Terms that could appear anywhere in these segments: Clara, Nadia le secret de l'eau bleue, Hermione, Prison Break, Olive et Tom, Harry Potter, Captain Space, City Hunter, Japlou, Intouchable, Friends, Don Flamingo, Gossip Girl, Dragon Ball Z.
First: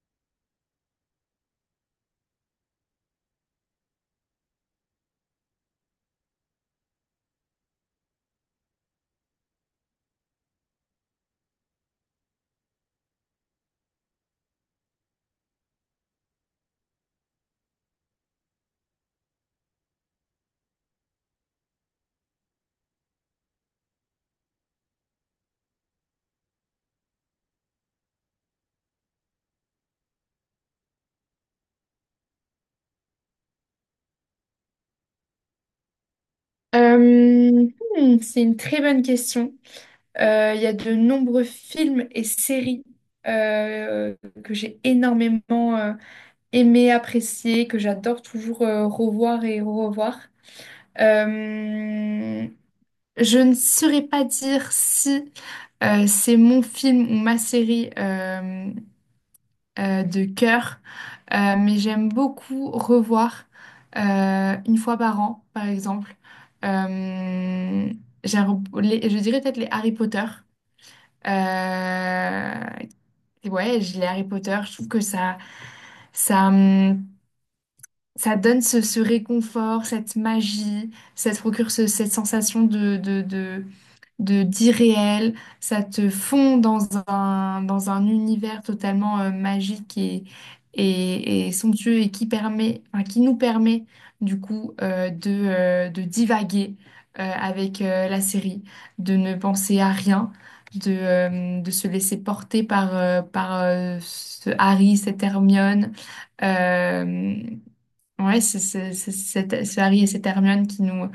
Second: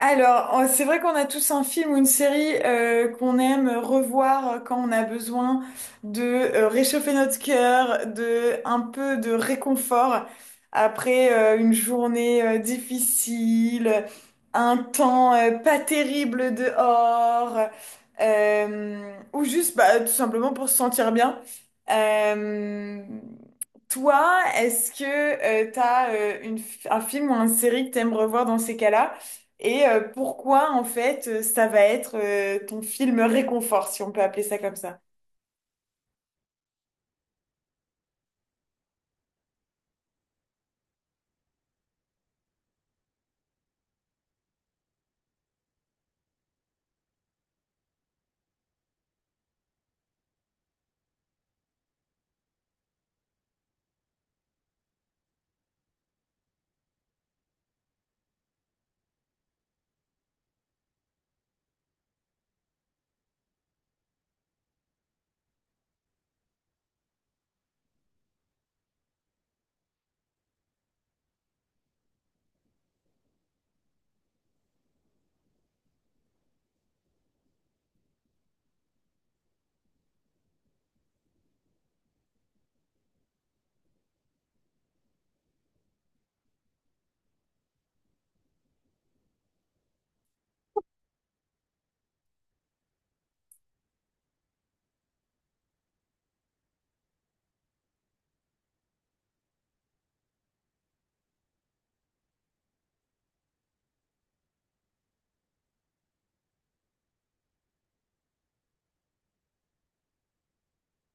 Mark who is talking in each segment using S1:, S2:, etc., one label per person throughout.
S1: C'est vrai qu'on a tous un film ou une série qu'on aime revoir quand on a besoin de réchauffer notre cœur, de un peu de réconfort après une journée difficile, un temps pas terrible dehors, ou juste bah, tout simplement pour se sentir bien. Euh, Toi, est-ce que t'as un film ou une série que t'aimes revoir dans ces cas-là? Et pourquoi, en fait, ça va être ton film réconfort, si on peut appeler ça comme ça?
S2: Euh, hmm, c'est une très bonne question. Il y a de nombreux films et séries euh, que j'ai énormément aimé, apprécié, que j'adore toujours revoir et revoir. Euh, je ne saurais pas dire si c'est mon film ou ma série de cœur. Mais j'aime beaucoup revoir une fois par an, par exemple. Euh, j'aime je dirais peut-être les Harry Potter. Euh, ouais, j'ai les Harry Potter, je trouve que ça ça donne ce réconfort, cette magie, ça te procure cette sensation de, de, de d'irréel, ça te fond dans dans un univers totalement magique et, et somptueux et qui permet, enfin, qui nous permet du coup de divaguer avec la série, de ne penser à rien, de se laisser porter par ce Harry, cette Hermione. euh, ouais, ce Harry et cette Hermione qui nous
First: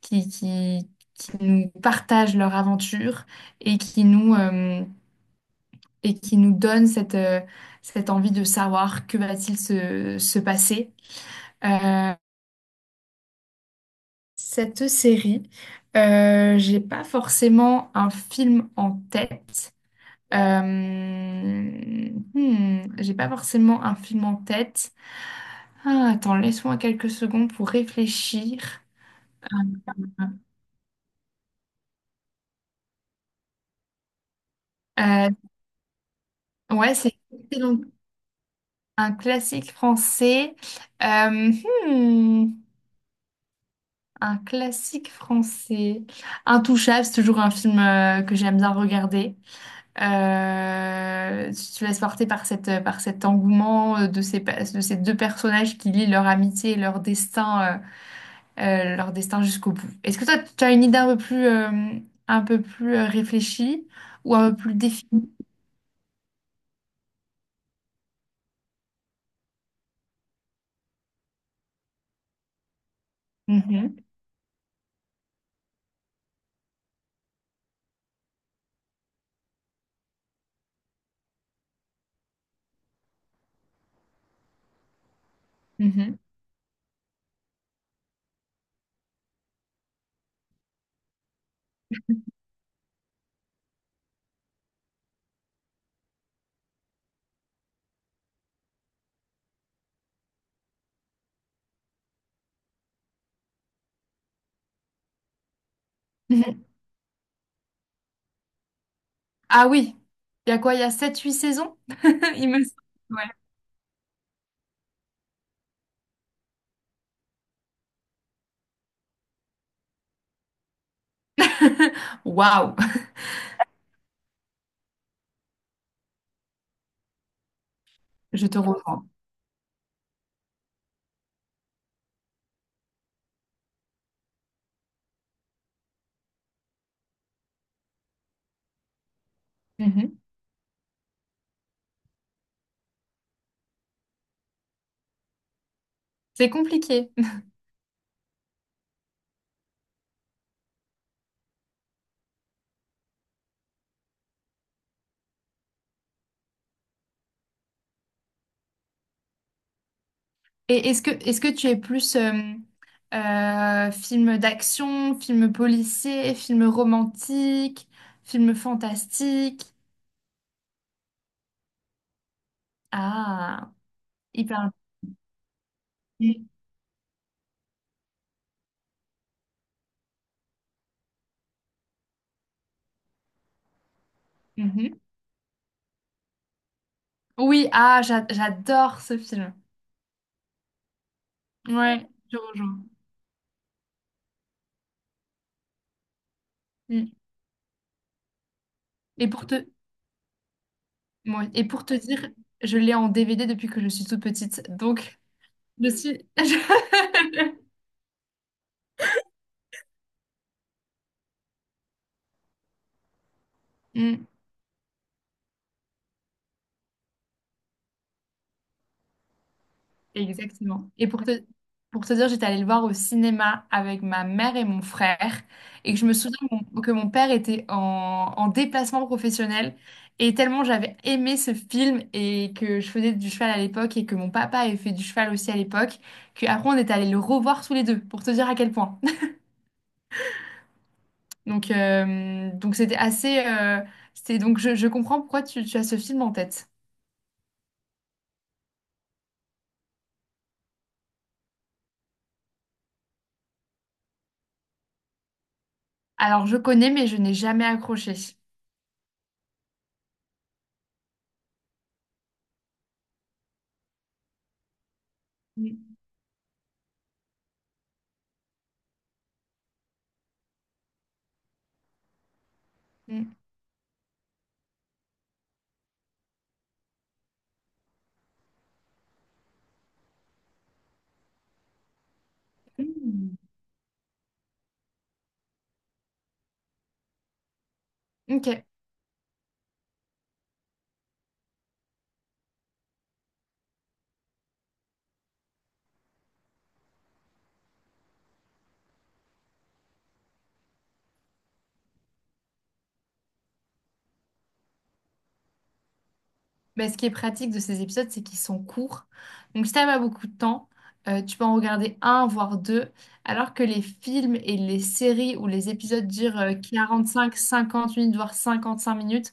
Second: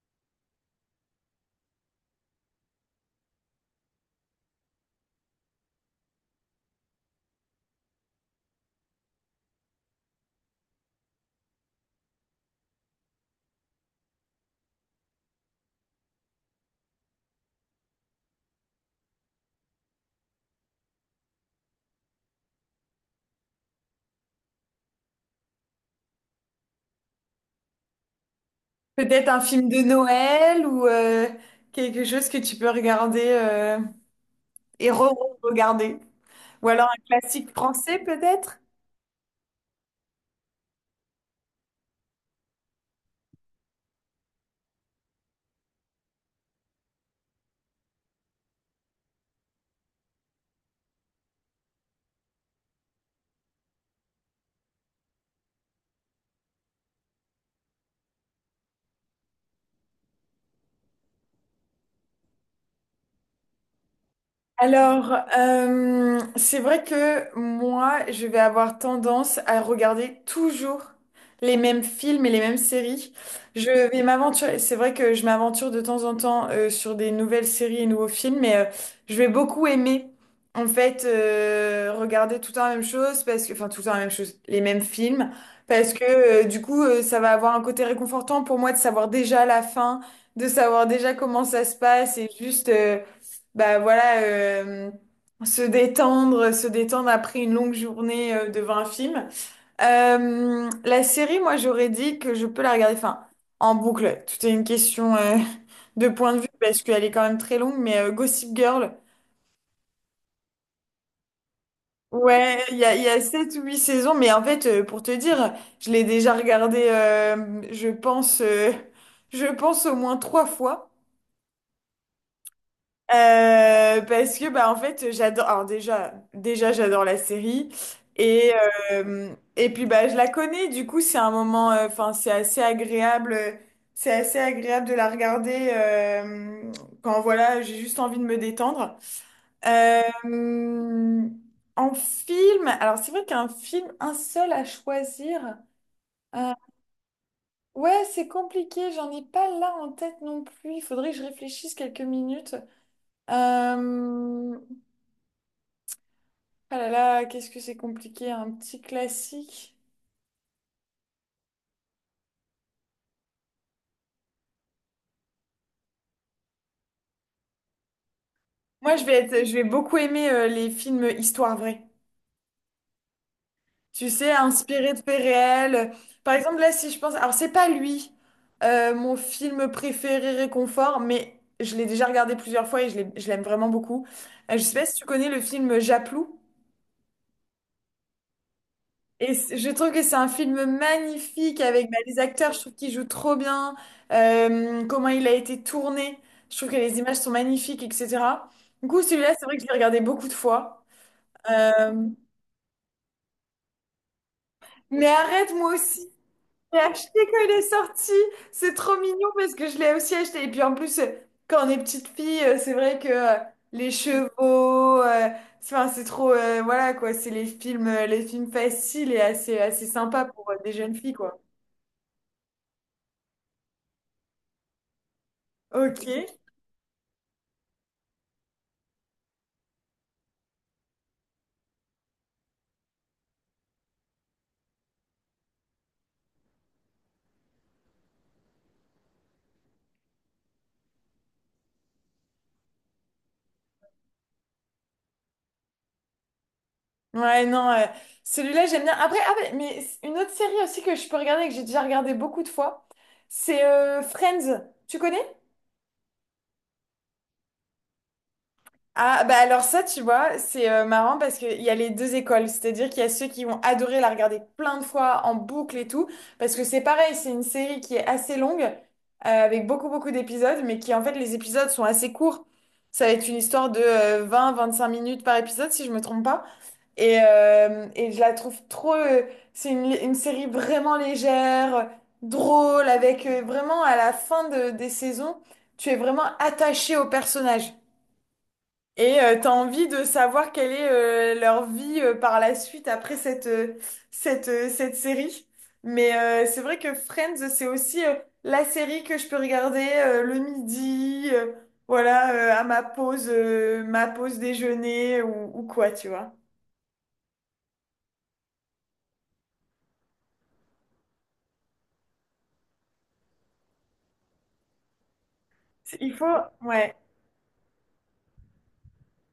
S2: qui, qui, qui nous partagent leur aventure et qui et qui nous donnent cette envie de savoir que va-t-il se passer. Euh, cette série, j'ai pas forcément un film en tête. J'ai pas forcément un film en tête. Ah, attends, laisse-moi quelques secondes pour réfléchir.
S1: Peut-être un film de Noël ou quelque chose que tu peux regarder et
S2: Euh,
S1: re-regarder. Ou alors
S2: ouais,
S1: un
S2: c'est une
S1: classique
S2: excellente.
S1: français, peut-être?
S2: Un classique français. Euh, hmm, un classique français. Intouchable, c'est toujours un film que j'aime bien regarder. Tu te laisses porter par cette, par cet engouement de ces, de ces deux personnages qui lient leur amitié et leur destin jusqu'au bout. Est-ce que toi, tu as une idée un peu plus réfléchie ou un peu plus définie?
S1: C'est vrai que moi, je vais avoir tendance à regarder toujours les mêmes films et les mêmes séries. Je vais
S2: Mhm,
S1: m'aventurer. C'est vrai que je m'aventure de temps en temps sur des nouvelles séries et nouveaux films, mais je vais beaucoup aimer, en fait, regarder tout le temps la même chose, parce que, enfin, tout le temps la même chose, les mêmes films, parce que
S2: mhm,
S1: du coup, ça va avoir un côté réconfortant pour moi de savoir déjà la fin, de savoir déjà comment ça se passe et juste, bah voilà, se détendre après une longue journée devant un film. La série, moi, j'aurais dit que je peux la regarder, enfin, en boucle. Tout est une question de point de vue
S2: mhm.
S1: parce qu'elle est quand même très longue, mais Gossip Girl.
S2: Ah oui, il y a quoi? Il y a sept huit saisons? Il me
S1: Ouais,
S2: semble.
S1: il y a
S2: Ouais.
S1: 7 ou 8 saisons, mais en fait, pour te dire, je l'ai déjà regardé, je pense, au moins trois fois.
S2: Waouh,
S1: Parce que bah en fait j'adore alors déjà déjà j'adore la série
S2: je
S1: et
S2: te rejoins.
S1: et puis bah je la connais du coup c'est un moment enfin c'est assez agréable de la regarder quand voilà j'ai juste envie de me détendre. Euh,
S2: Mhm.
S1: En film alors c'est vrai qu'un film un seul à choisir
S2: C'est
S1: euh,
S2: compliqué.
S1: ouais c'est compliqué j'en ai pas là en tête non plus il faudrait que je réfléchisse quelques minutes. euh, Ah là là, qu'est-ce que c'est compliqué, un petit classique.
S2: Et est-ce que tu es plus film d'action, film policier, film romantique, film
S1: Moi, je vais
S2: fantastique?
S1: beaucoup aimer les films histoire vraie.
S2: Ah,
S1: Tu sais,
S2: hyper
S1: inspirés de faits réels. Par
S2: intéressant.
S1: exemple, là, si je pense, alors c'est pas lui, mon film préféré réconfort, mais je l'ai déjà regardé plusieurs fois et je l'aime vraiment beaucoup. Je sais pas si
S2: Mhm.
S1: tu connais le film Japlou.
S2: Oui, ah, j'adore ce film.
S1: Je trouve que c'est un film magnifique avec bah,
S2: Ouais,
S1: les
S2: je
S1: acteurs, je trouve
S2: rejoins.
S1: qu'ils jouent trop bien, comment il a été tourné, je trouve que les
S2: Mm.
S1: images sont magnifiques, etc. Du coup,
S2: Et
S1: celui-là, c'est
S2: pour
S1: vrai que je
S2: te,
S1: l'ai regardé beaucoup de fois.
S2: et pour
S1: Euh,
S2: te dire, je l'ai en DVD depuis que je suis toute petite.
S1: mais
S2: Donc,
S1: arrête, moi
S2: je
S1: aussi,
S2: suis...
S1: j'ai acheté quand il est sorti, c'est trop mignon parce que je l'ai aussi acheté. Et puis en plus, quand on est petite fille, c'est vrai que les
S2: Mm.
S1: chevaux, c'est enfin, c'est trop, voilà quoi, c'est les films faciles et assez, assez sympas pour des
S2: Exactement.
S1: jeunes filles, quoi.
S2: Pour te dire, j'étais allée le voir au cinéma avec ma mère et mon frère. Et que
S1: Ok.
S2: je me souviens que que mon père était en déplacement professionnel. Et tellement j'avais aimé ce film et que je faisais du cheval à l'époque et que mon papa avait fait du cheval aussi à l'époque, qu'après on est allé le revoir tous les deux pour te dire à quel point. Donc c'était assez. C'était, donc je comprends pourquoi tu as ce film en tête.
S1: Ouais, non, celui-là, j'aime bien. Après, ah, ouais, mais une autre série aussi que je peux regarder, et que j'ai déjà regardé beaucoup de fois, c'est Friends. Tu connais?
S2: Alors je connais, mais je n'ai jamais accroché.
S1: Ah, bah alors ça, tu vois, c'est marrant parce qu'il y a les deux écoles. C'est-à-dire qu'il y a ceux qui vont adorer la regarder plein de fois en boucle et
S2: Mm.
S1: tout. Parce que c'est pareil, c'est une série qui est assez longue, avec beaucoup, beaucoup d'épisodes, mais qui en fait, les épisodes sont assez courts. Ça va être
S2: Mm.
S1: une histoire de vingt 25 minutes par épisode, si je me trompe pas. Et je la trouve trop. C'est une série vraiment légère, drôle, avec
S2: Mm.
S1: vraiment à la fin des saisons, tu es vraiment attaché au personnage.
S2: Ok.
S1: Et t'as envie de savoir quelle est leur vie par la suite après cette série. Mais c'est vrai que Friends, c'est aussi la série que je peux regarder le midi, voilà, à ma pause déjeuner ou quoi, tu vois.
S2: Ben, ce qui est pratique de ces épisodes, c'est qu'ils sont courts. Donc, si t'as pas beaucoup de temps, tu peux en regarder un, voire deux. Alors que les films et les séries ou les épisodes
S1: Il faut,
S2: durent
S1: ouais.
S2: cinq cinquante minutes, voire 55 minutes,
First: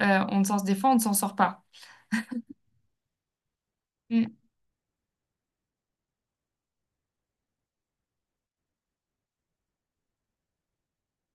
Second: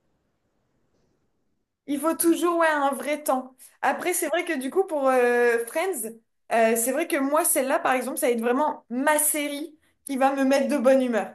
S2: on ne s'en des fois, on ne s'en sort pas.
S1: Il faut toujours ouais, un vrai temps. Après, c'est
S2: Mm,
S1: vrai que du coup, pour Friends, c'est vrai que moi, celle-là, par exemple, ça va être vraiment ma série qui va me mettre de bonne humeur.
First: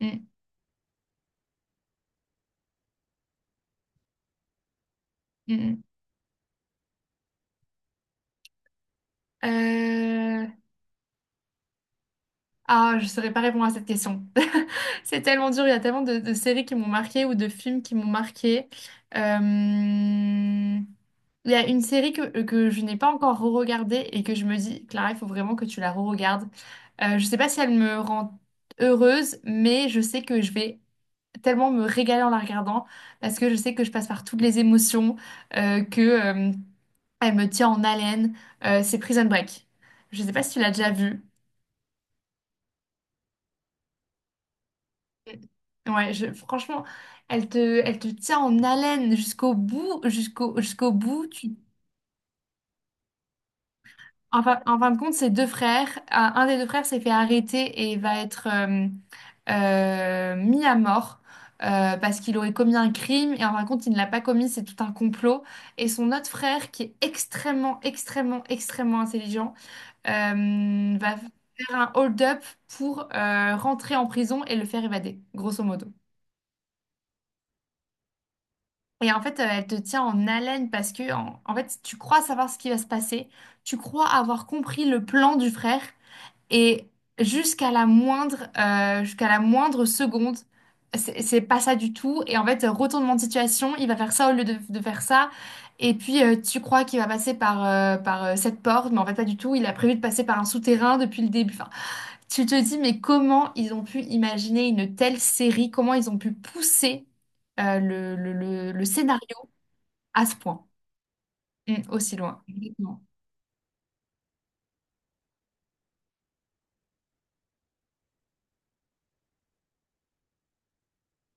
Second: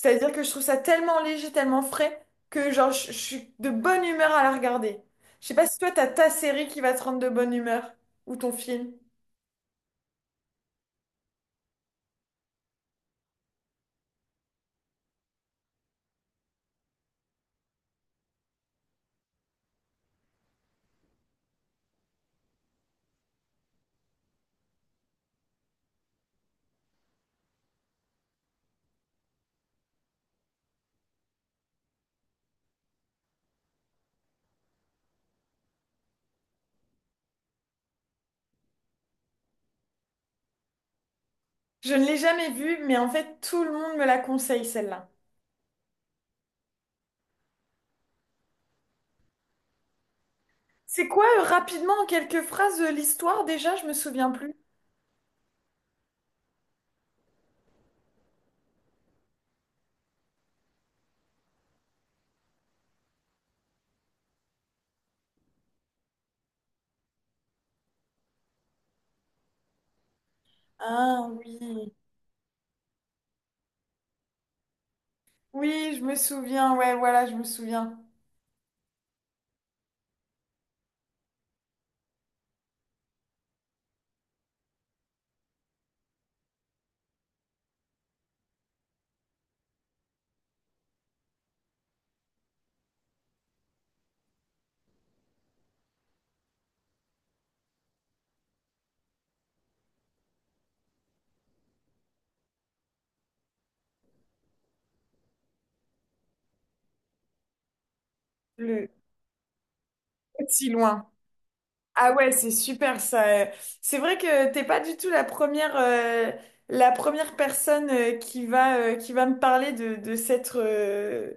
S2: mm,
S1: que je trouve ça tellement léger, tellement frais, que genre, je suis de bonne humeur à la regarder. Je sais pas si
S2: mm.
S1: toi, t'as ta série qui va te rendre de bonne humeur, ou ton film.
S2: Euh, Ah, je ne saurais pas répondre à cette question. C'est tellement dur. Il y a tellement de séries qui m'ont marqué ou de films qui m'ont marqué. Euh, Il y a une série que je n'ai pas encore re-regardée et que je me dis, Clara, il faut vraiment que tu la re-regardes. Je sais pas si elle me rend heureuse, mais je sais que je vais tellement me régaler en la regardant parce que je sais que je passe par toutes les émotions, euh, que, euh, elle me tient en haleine. C'est Prison Break. Je sais pas si tu l'as déjà vue.
S1: Je ne l'ai jamais vue, mais en fait, tout le monde me la conseille, celle-là.
S2: Ouais, franchement, elle elle te tient en haleine jusqu'au bout, jusqu'au
S1: C'est quoi,
S2: bout.
S1: rapidement, en quelques phrases, l'histoire déjà? Je me souviens plus.
S2: En fin de compte, c'est deux frères. Un des deux frères s'est fait arrêter et va être mis à mort parce qu'il aurait commis un crime. Et en fin de compte, il ne l'a pas commis, c'est tout un complot. Et son autre frère, qui est extrêmement, extrêmement, extrêmement intelligent, va
S1: Ah
S2: faire
S1: oui.
S2: un hold-up pour rentrer en prison et le faire évader, grosso modo.
S1: Oui, je me souviens, ouais, voilà, je me souviens.
S2: Et en fait, elle te tient en haleine parce que, en fait, tu crois savoir ce qui va se passer, tu crois avoir compris le plan du frère. Et jusqu'à la moindre seconde, c'est pas ça du tout. Et en fait, retournement de situation, il va faire ça au lieu de faire ça. Et puis, tu crois qu'il va passer par cette porte, mais en fait, pas du tout. Il a prévu de passer par un souterrain depuis le début. Enfin, tu te dis, mais comment ils ont pu imaginer une telle série? Comment ils ont pu pousser le
S1: Le
S2: scénario à ce point.
S1: Si loin.
S2: Mm,
S1: Ah
S2: aussi
S1: ouais,
S2: loin.
S1: c'est super
S2: Exactement.
S1: ça. C'est vrai que t'es pas du tout la première personne qui qui va me parler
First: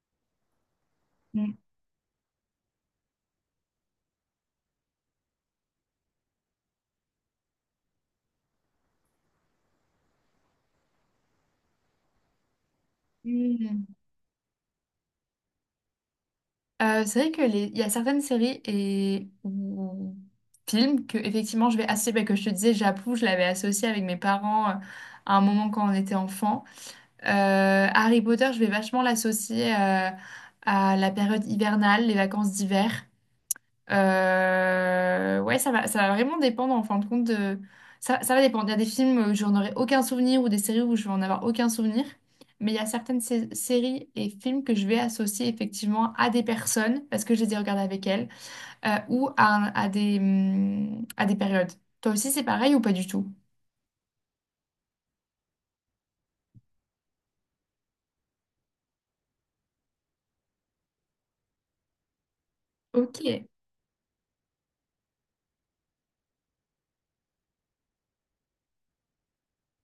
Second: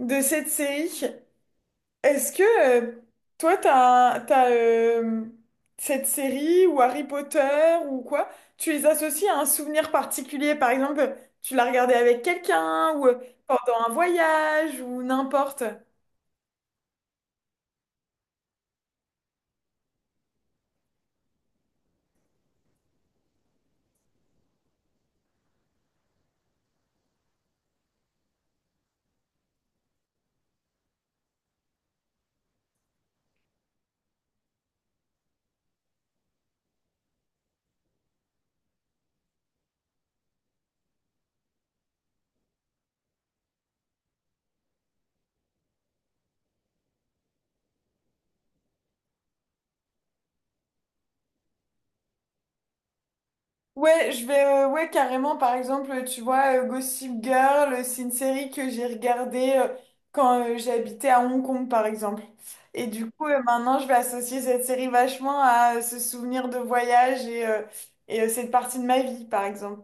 S1: de cette série.
S2: Mm.
S1: Est-ce que euh, toi, t'as cette série ou Harry Potter ou quoi, tu les associes à un souvenir particulier? Par exemple, tu l'as regardé avec quelqu'un ou pendant un
S2: Mm.
S1: voyage ou n'importe.
S2: C'est vrai que les... il y a certaines séries et ou films que effectivement je vais associer, bah, que je te disais, J'appuie, je l'avais associé avec mes parents à un moment quand on était enfant. Harry Potter, je vais vachement l'associer à la période hivernale, les vacances d'hiver. Ouais, ça va vraiment dépendre en fin de compte de... ça va dépendre. Il y a des films où j'en aurai aucun souvenir ou des séries où je vais en avoir aucun souvenir. Mais il y a certaines séries et films que je vais associer effectivement à des personnes parce que je les ai regardées avec elles ou à, à des périodes. Toi aussi, c'est pareil ou pas du tout?
S1: Ouais, je vais, ouais, carrément, par exemple, tu vois, Gossip Girl, c'est une série que j'ai regardée quand j'habitais à Hong Kong, par exemple. Et du coup,
S2: Ok.
S1: maintenant, je vais associer cette série vachement à ce souvenir de voyage et cette partie de ma vie, par exemple.